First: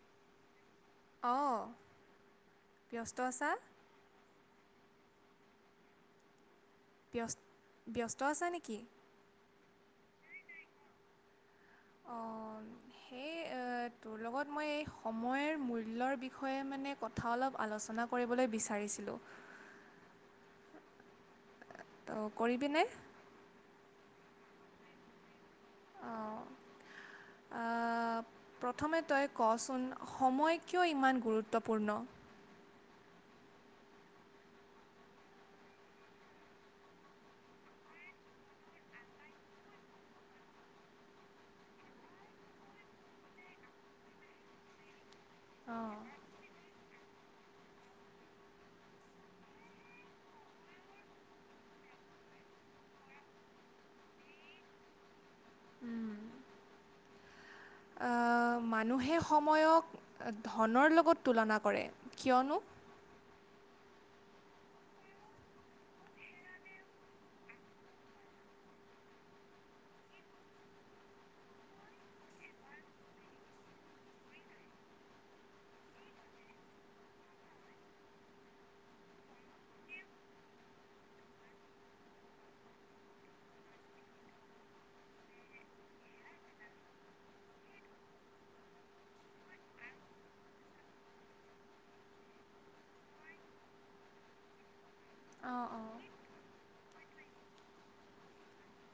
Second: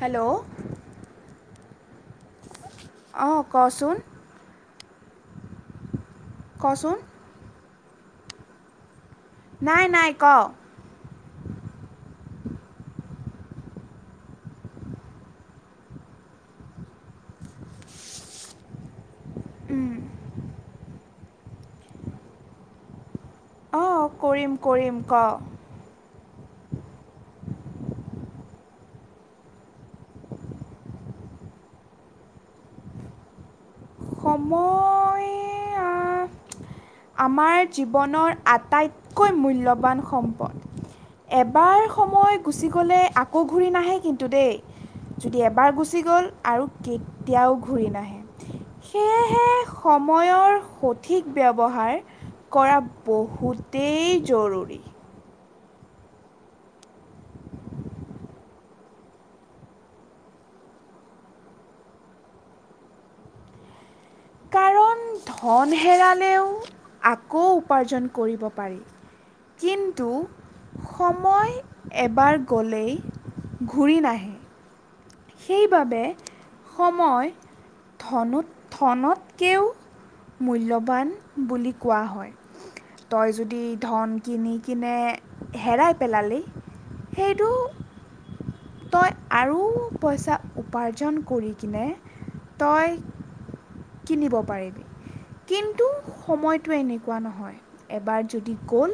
Hello. অ'হ। অ' কচোন। কচোন। ব্যস্ত ব্যস্ত আছো নেকি? নাই নাই ক' অ' সেই তোৰ লগত মই এই সময়ৰ মূল্যৰ বিষয়ে মানে কথা অলপ আলোচনা কৰিবলৈ বিচাৰিছিলো। ত' কৰিবিনে? অঁ কৰিম কৰিম ক'। প্ৰথমে তই কচোন সময় কিয় ইমান গুৰুত্বপূৰ্ণ? সময় আমাৰ জীৱনৰ আটাইতকৈ মূল্যৱান সম্পদ। এবাৰ সময় গুচি গ'লে আকৌ ঘূৰি নাহে কিন্তু দেই যদি এবাৰ অঁ, গুচি গ'ল আৰু কে এতিয়াও ঘূৰি নাহে। সেয়েহে সময়ৰ সঠিক ব্যৱহাৰ কৰা বহুতেই জৰুৰী। মানুহে সময়ক ধনৰ লগত তুলনা কৰে কিয়নো কাৰণ ধন হেৰালেও আকৌ উপাৰ্জন কৰিব পাৰি কিন্তু সময় এবাৰ গ'লেই ঘূৰি নাহে। সেইবাবে সময় ধনত ধনতকৈও মূল্যৱান বুলি কোৱা হয় তই যদি ধন কিনি কিনে হেৰাই পেলালি সেইটো তই আৰু পইচা উপাৰ্জন কৰি কিনে তই কিনিব পাৰিবি। অঁ কিন্তু অঁ সময়ত সটো এনেকুৱা নহয়, এবাৰ যদি গ'ল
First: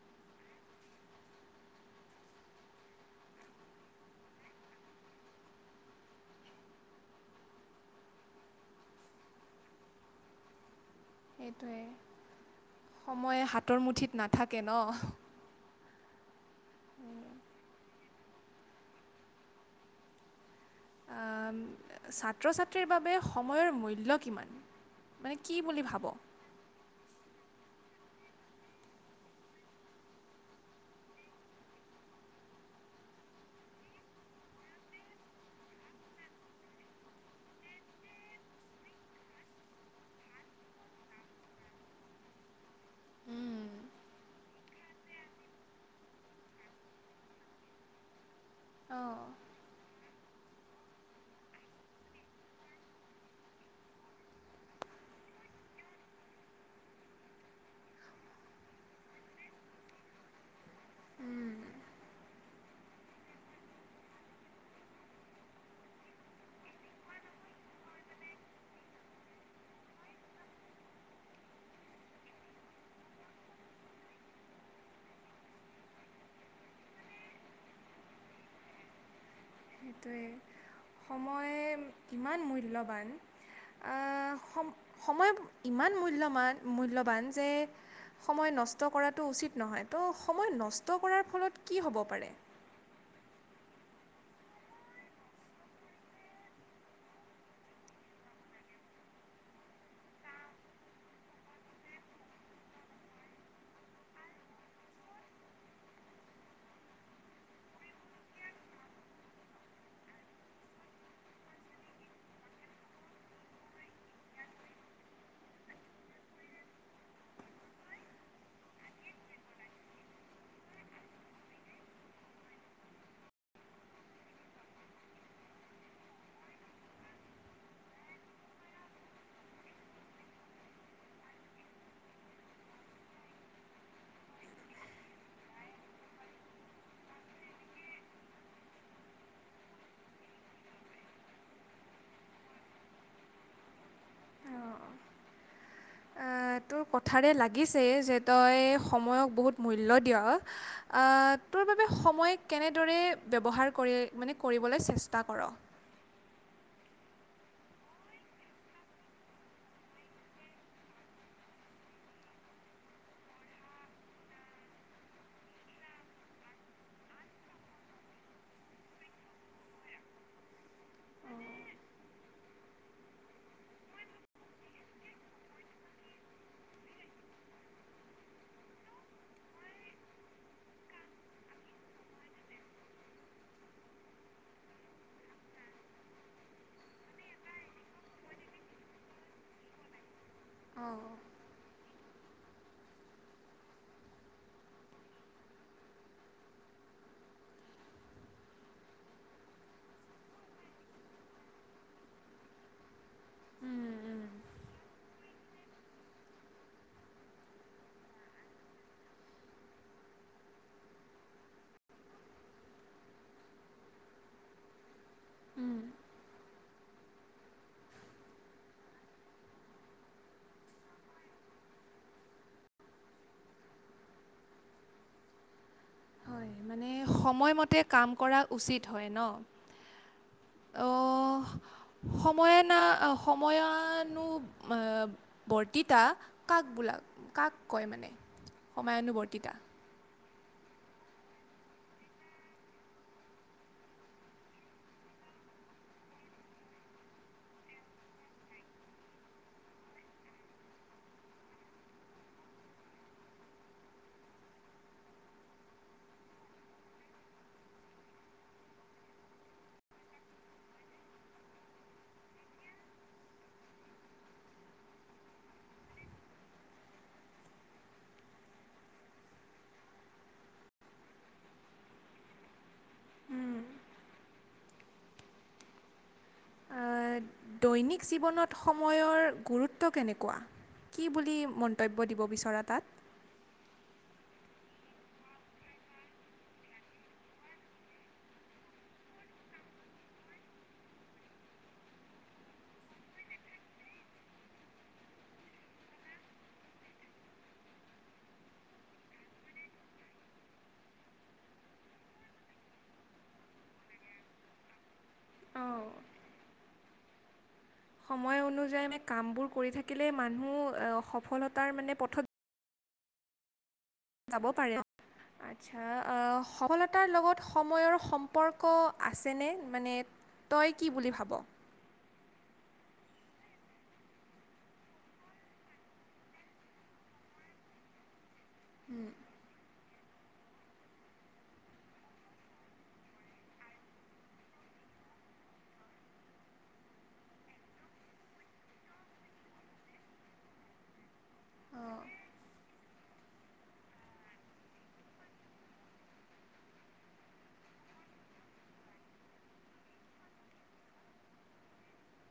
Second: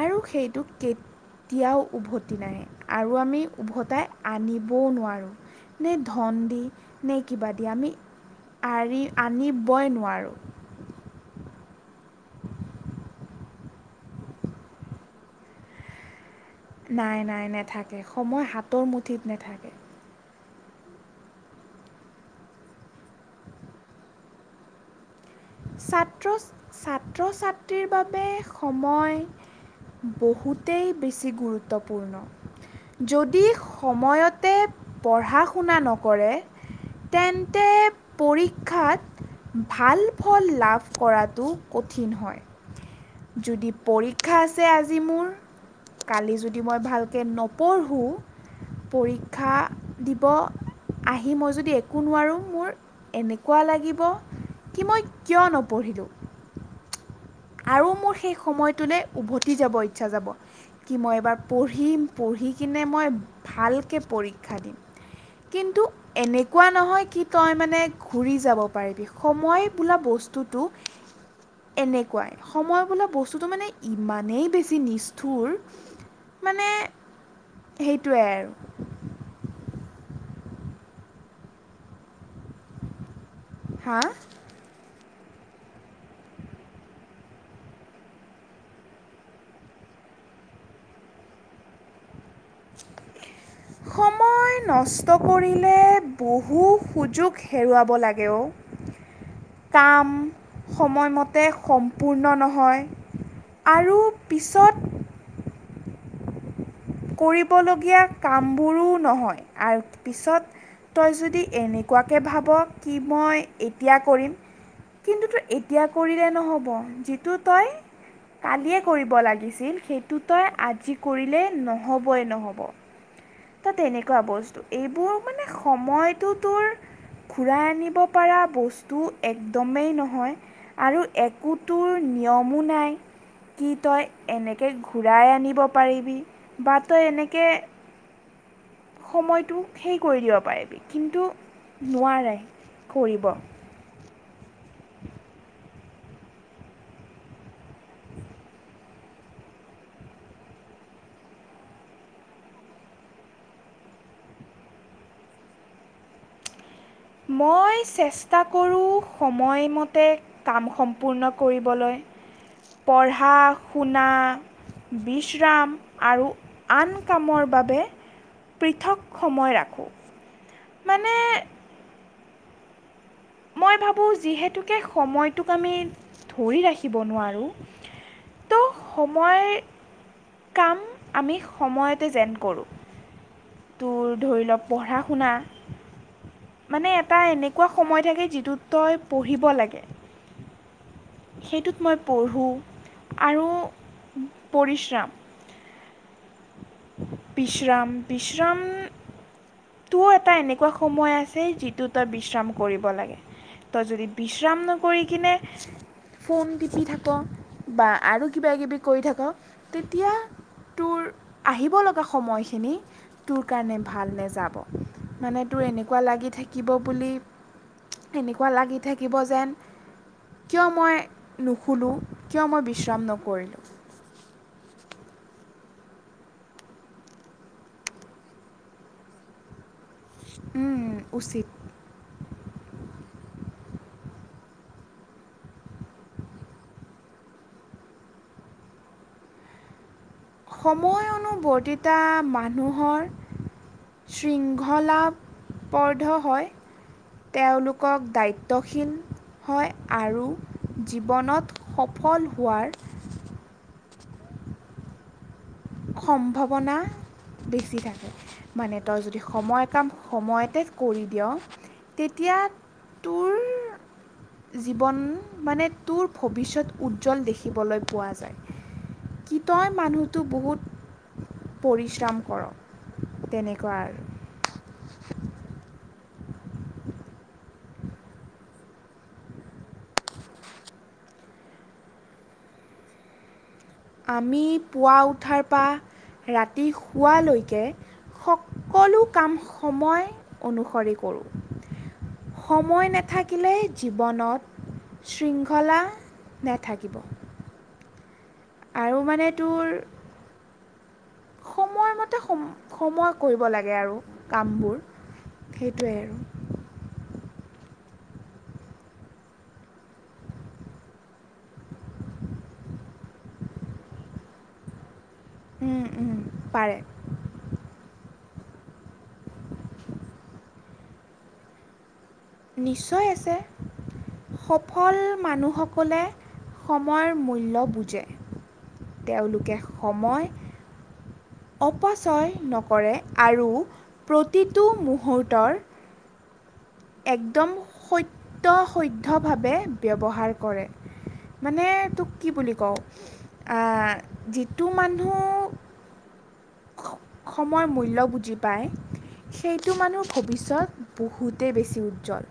আৰু সেইটো কেতিয়াও উভতি নাহে, আৰু আমি উভতাই আনিবও নোৱাৰোঁ নে ধন দি নে কিবা দি আমি আৰি আনি বই নোৱাৰোঁ। সেইটোৱে। সময় হাতৰ মুঠিত নাথাকে ন? নাই নাই নেথাকে। সময় হাতৰ মুঠিত নেথাকে। আম ছাত্ৰ ছাত্ৰীৰ বাবে সময়ৰ মূল্য কিমান? মানে কি বুলি ভাব অঁ ছাত্ৰ ছাত্ৰ ছাত ছাত্ৰ-ছাত্ৰী বাবে সময় বহুতেই বেছি গুৰুত্বপূৰ্ণ যদি সময়তে পঢ়া শুনা নকৰে তেন্তে পৰীক্ষাত ভাল। সুফল লাভ কৰাতটো কঠিন হয় যদি পৰীক্ষা আছে আজি মোৰ কালি যদি মই ভালকৈ নপঢ়োঁ পৰীক্ষা দিব আহি মই যদি একো নোৱাৰোঁ মোৰ এনেকুৱা লাগিব কি মই কিয় নপঢ়িলোঁ আৰু মোৰ সেই সময়টোলৈ উভতি যাব ইচ্ছা যাব কি মই এবাৰ পঢ়িম পঢ়ি কিনে মই ভালকে পৰীক্ষা দিম কিন্তু এনেকুৱা নহয় কি তই মানে ঘূৰি যাব পাৰিবি সময় বোলা বস্তুটো এনেকে পুৱাই সময় বোলা বস্তুটো মানে ইমানেই বেছি নিষ্ঠুৰ মানে সেইটোৱে আৰু সময় ইমান মূল্যৱান হা সম সময় ইমান মূল্যৱান যে সময় নষ্ট কৰাটো উচিত নহয় ত' সময় নষ্ট কৰাৰ ফলত কি হ'ব পাৰে সময় নষ্ট কৰিলে বহু সুযোগ হেৰুৱাব লাগেও কাম সময়মতে সম্পূৰ্ণ নহয় আৰু পিছত কৰিবলগীয়া কামবোৰো নহয় আৰু পিছত তই যদি এনেকুৱাকে ভাব কি মই এতিয়া কৰিম কিন্তু তই এতিয়া কৰিলে নহ'ব যিটো তই কালিয়ে কৰিব লাগিছিল সেইটো তই আজি কৰিলে নহ'ব হ'বই নহ'ব টা তেনেকুৱা বস্তু, এইবোৰ মানে সময়টো তোৰ ঘূৰাই আনিব পৰা বস্তু একদমেই নহয় আৰু একো তোৰ নিয়মো নাই কি তই এনেকে ঘূৰাই আনিব পাৰিবি বা তই এনেকে সময়টো হেই কৰি দিব পাৰিবি কিন্তু নোৱাৰে কৰিব। তোৰ কথাৰে লাগিছে যে তই সময়ক বহুত মূল্য দিয়। আ তোৰ বাবে সময় কেনেদৰে ব্যৱহাৰ কৰি মানে কৰিবলৈ চেষ্টা কৰ? মই চেষ্টা কৰোঁ সময়মতে কাম সম্পূৰ্ণ কৰিবলৈ, পঢ়া-শুনা, বিশ্ৰাম আৰু আন কামৰ বাবে পৃথক সময় ৰাখোঁ। মানে মই ভাবোঁ যিহেতুকে সময়টোক আমি ধৰি ৰাখিব নোৱাৰোঁ ত' সময়ৰ কাম আমি সময়তে যেন কৰোঁ। তোৰ ধৰি লওক পঢ়া-শুনা, মানে এটা এনেকুৱা সময় থাকে যিটোত তই পঢ়িব লাগে সেইটোত মই পঢ়োঁ আৰু পৰিশ্ৰম বিশ্ৰাম, বিশ্ৰাম তোৰ এটা এনেকুৱা সময় আছে যিটো তই বিশ্ৰাম কৰিব লাগে। তই যদি বিশ্ৰাম নকৰি কিনে ফোন টিপি থাক বা আৰু কিবা কিবি কৰি থাক তেতিয়া তোৰ আহিব লগা সময়খিনি তোৰ কাৰণে ভাল নেযা ব মানে তোৰ উম, এনেকুৱা লাগি থাকিব বুলি এনেকুৱা লাগি থাকিব যেন কিয় মই নুশুলো? কিয় মই বিশ্ৰাম নকৰিলোঁ? হয় মানে সময়মতে কাম কৰা উচিত হয় ন? অহ উচিত সময়ে না সময় য়ানু আ বৰ্তিতা কাক বোলা কাক কয় মানে সমায়ানুবৰ্তিতা? সময়নুবৰ্তিতা মানুহৰ শৃংখলাবদ্ধ হয় তেওঁলোকক দায়িত্বশীল হয় আৰু জীৱনত সফল হোৱাৰ সম্ভাৱনা বেছি থাকে। মানে তই যদি সময় কাম সময়তে কৰি দিয় তেতিয়া তোৰ জীৱন মানে তোৰ ভৱিষ্যত উজ্জ্বল দেখিবলৈ পোৱা যায়। কি তই মানুহ টো বহুত পৰিশ্ৰম কৰ তেনেকুৱা আৰু। আহ, দৈনিক জীৱনত সময়ৰ গুৰুত্ব কেনেকোৱা? কি বুলি মন্তব্য দিব বিচৰা তাত? আমি পুৱা উঠাৰ পা ৰাতি শুৱালৈকে সকলো কাম সময় অনুসৰি কৰোঁ, সময় নেথাকিলেই জীৱনত শৃংখলা নেথাকিব। আৰু মানে তোৰ সময়মতে সম সময় কৰিব লাগে আৰু কামবোৰ অঁ সেইটোৱেই আৰু। সময় অনুযায়ী কামবোৰ কৰি থাকিলে মানুহ সফলতাৰ মানে পথত যাব পাৰে। আচ্ছা, আহ পাৰে সফলতাৰ লগত সময়ৰ সম সম্পৰ্ক আছেনে? মানে তই কি বুলি ভাব? নিশ্চয় আছে, সফল মানুহসকলে সময়ৰ মূল্য বুজে। তেওঁলোকে সময় অপচয় নকৰে আৰু প্ৰতিটো মুহূৰ্তৰ একদম সত্য সধ্যভাৱে ব্যৱহাৰ কৰে। মানে তোক কি বুলি কওঁ আহ যিটো মানুহ সময়ৰ মূল্য বুজি পায়, সেইটো মানুহ ভৱিষ্যত বহুতেই বেছি উজ্জ্বল,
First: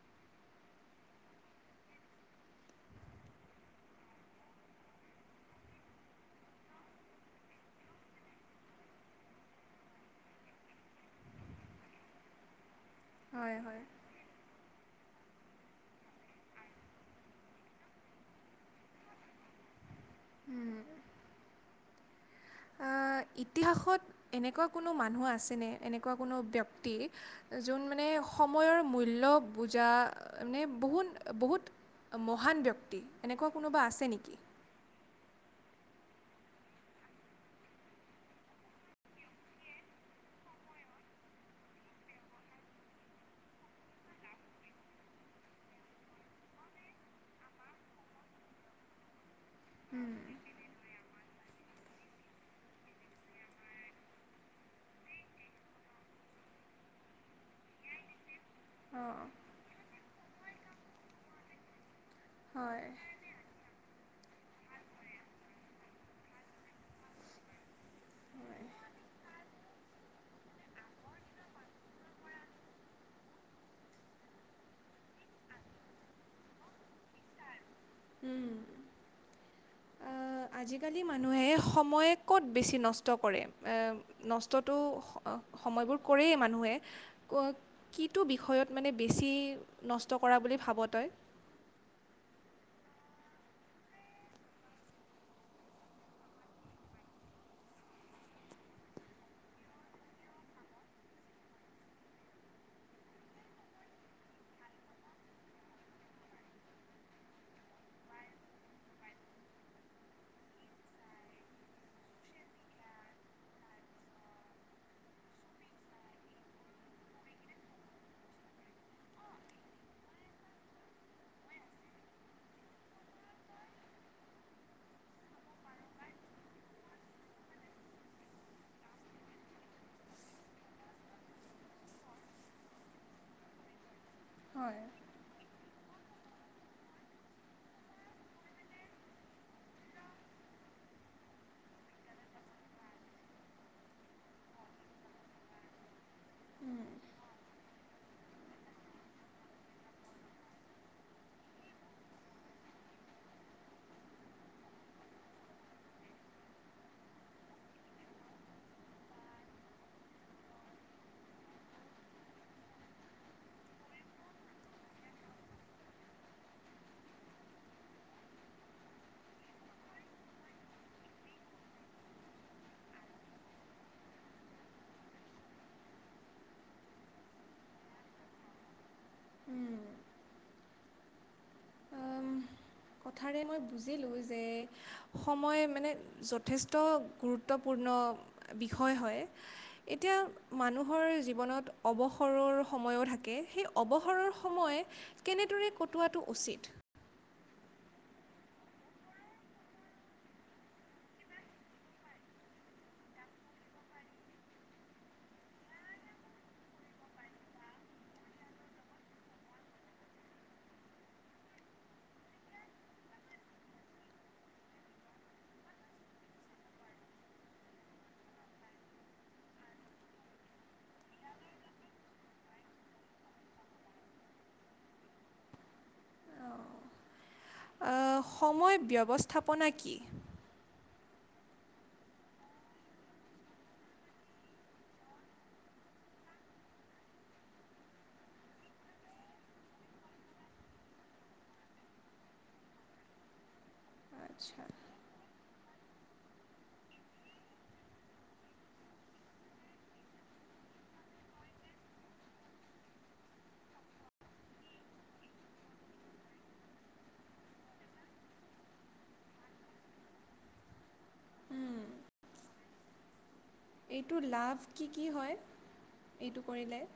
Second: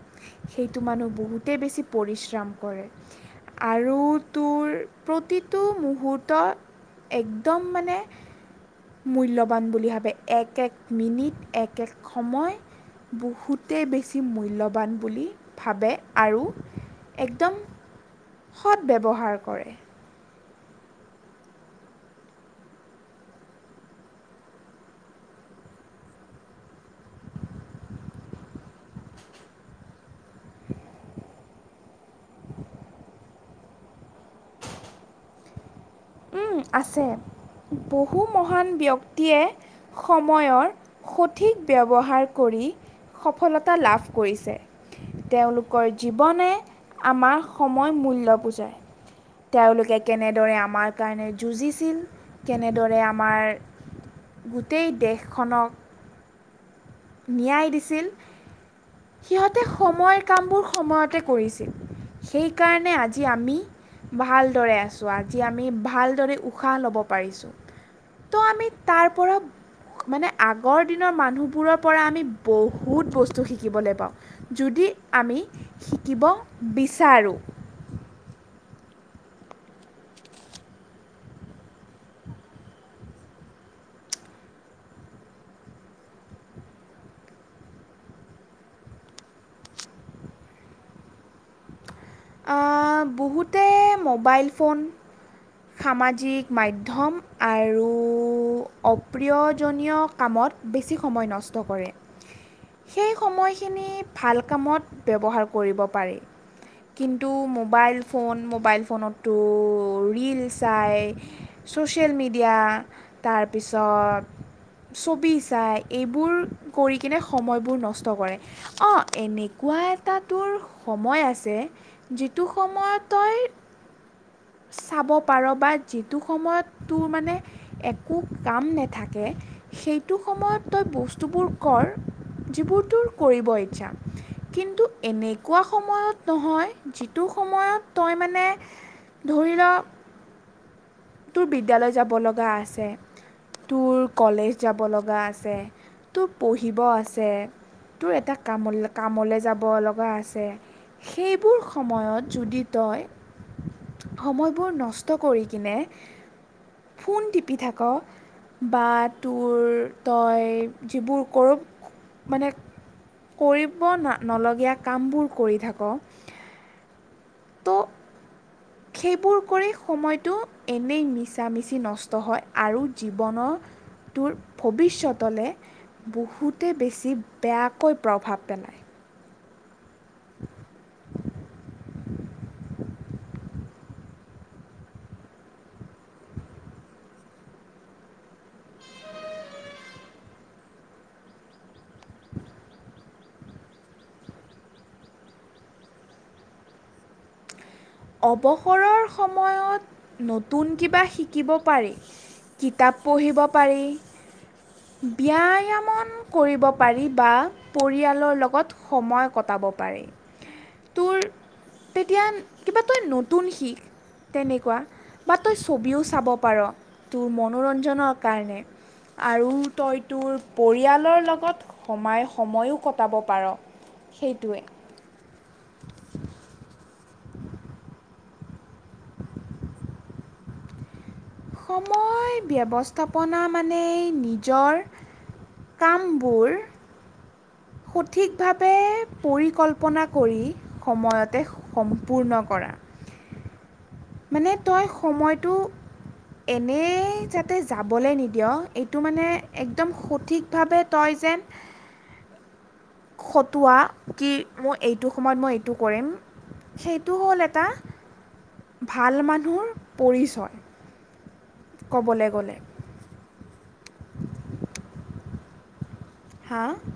সেইটো মানুহ বহুতেই বেছি পৰিশ্ৰম কৰে, আৰু তোৰ প্ৰতিটো মুহূৰ্তত একদম মানে মূল্যৱান বুলি ভাবে, এক এক মিনিট, এক এক সময় হয় বহুতে হয় বেছি মূল্য বান বুলি ভাবে আৰু একদম সৎ ব্যৱহাৰ কৰে। আহ, ইতিহাসত এনেকুৱা কোনো মানুহ আছেনে, এনেকুৱা কোনো ব্যক্তি যোন মানে সময়ৰ মূল্য বুজা মানে বহু বহুত মহান ব্যক্তি এনেকুৱা কোনোবা আছে নেকি? উম, আছে বহু মহান ব্যক্তিয়ে সময়ৰ সঠিক ব্যৱহাৰ কৰি সফলতা লাভ কৰিছে, তেওঁলোকৰ জীৱনে আমাৰ সময় মূল্য বুজায়। তেওঁলোকে কেনেদৰে আমাৰ কাৰণে যুঁজিছিল, কেনেদৰে আমাৰ গোটেই দেশখনক ন্যায় দিছিল। সিহঁতে সময়ক কামবোৰ সময়তে কৰিছিল, হয় সেইকাৰণে আজি আমি ভালদৰে আছোঁ, আজি আমি ভালদৰে উশাহ ল'ব পাৰিছোঁ, ত' আমি তাৰ পৰা মানে আগৰ দিনৰ মানুহবোৰৰ পৰা আমি বহুত বস্তু শিকিবলৈ পাওঁ যদি আমি শিকিব বিচাৰোঁ। আজিকালি মানুহে সময় ক'ত বেছি নষ্ট কৰে, নষ্টটো সময়বোৰ কৰেই, মানুহে কিটো বিষয়ত মানে বেছি নষ্ট কৰা বুলি ভাব তই? আহ, বহুতে মোবাইল ফোন সামাজিক মাধ্যম আৰু অপ্ৰিয়জনীয় কামত বেছি সময় নষ্ট কৰে, সেই সময়খিনি ভাল কামত ব্যৱহাৰ কৰিব পাৰি। কিন্তু মোবাইল ফোন মোবাইল ফোনতো ৰীল চাই চ'চিয়েল মিডিয়া তাৰপিছত ছবি চাই, এইবোৰ কৰি কিনে সময়বোৰ নষ্ট কৰে অঁ এনেকুৱা এটা তোৰ সময় আছে যিটো সময়ত তই চাব পাৰ বা যিটো সময়ত তুৰ মানে একো কাম নেথাকে সেইটো সময়ত তই বস্তুবোৰ কৰ যিবোৰ তুৰ কৰিব ইচ্ছা। কিন্তু এনেই, কোৱা সময়ত নহয়। যিটো সময়ত তই মানে ধৰি ল তুৰ বিদ্যালয় যাব লগা আছে তুৰ কলেজ যাব লগা আছে তুৰ পঢ়িব আছে তুৰ এটা কাম কামলৈ যাব লগা আছে সেইবোৰ, সময়ত যদি তই সময়বোৰ নষ্ট কৰি কিনে ফোন টিপি থাক বা তুৰ তই যিবোৰ কৰ মানে কৰিব নলগীয়া কামবোৰ কৰি থাক। ত, সেইবোৰ কৰি সময়টো এনেই মিছা মিছি নষ্ট হয় আৰু জীৱনৰ তুৰ ভৱিষ্যতলে বহুতে বেছি বেয়াকৈ প্ৰভাৱ পেলায়। [inaudible] আম, কথাৰে মই বুজিলোঁ যে সময় মানে যথেষ্ট গুৰুত্বপূৰ্ণ বিষয় হয় এতিয়া মানুহৰ জীৱনত অৱসৰৰ সময়ো থাকে সেই অৱসৰৰ সময় কেনেদৰে কটোৱাটো উচিত। অৱসৰৰ সময়ত নতুন কিবা শিকিব পাৰি কিতাপ পঢ়িব পাৰি ব্যায়ামন কৰিব পাৰি বা পৰিয়ালৰ লগত সময় কটাব পাৰি তুৰ তেতিয়া। কিবা তই নতুন শিখ তেনেকুৱা বা তই ছবিও চাব পাৰ তোৰ মনোৰঞ্জনৰ কাৰণে আৰু তই তোৰ পৰিয়ালৰ লগত সমাই সময়ো কটাব পাৰ সেইটোৱেই। আ, সময় ব্যৱস্থাপনা কি। সময় ব্যৱস্থাপনা মানে নিজৰ কামবোৰ। সঠিকভাৱে পৰিকল্পনা কৰি সময়তে সম্পূৰ্ণ কৰা। মানে আচ্ছা তই সময়টো। এনে যাতে যাবলৈ নিদিয় এইটো মানে একদম সঠিকভাৱে তই যেন, খটোৱা কি মই এইটো সময়ত মই এইটো কৰিম সেইটো হ'ল এটা ভাল মানুহৰ পৰিচয় ক'বলৈ গ'লে। এইটোৰ লাভ কি কি হয়। এইটো হা কৰিলে।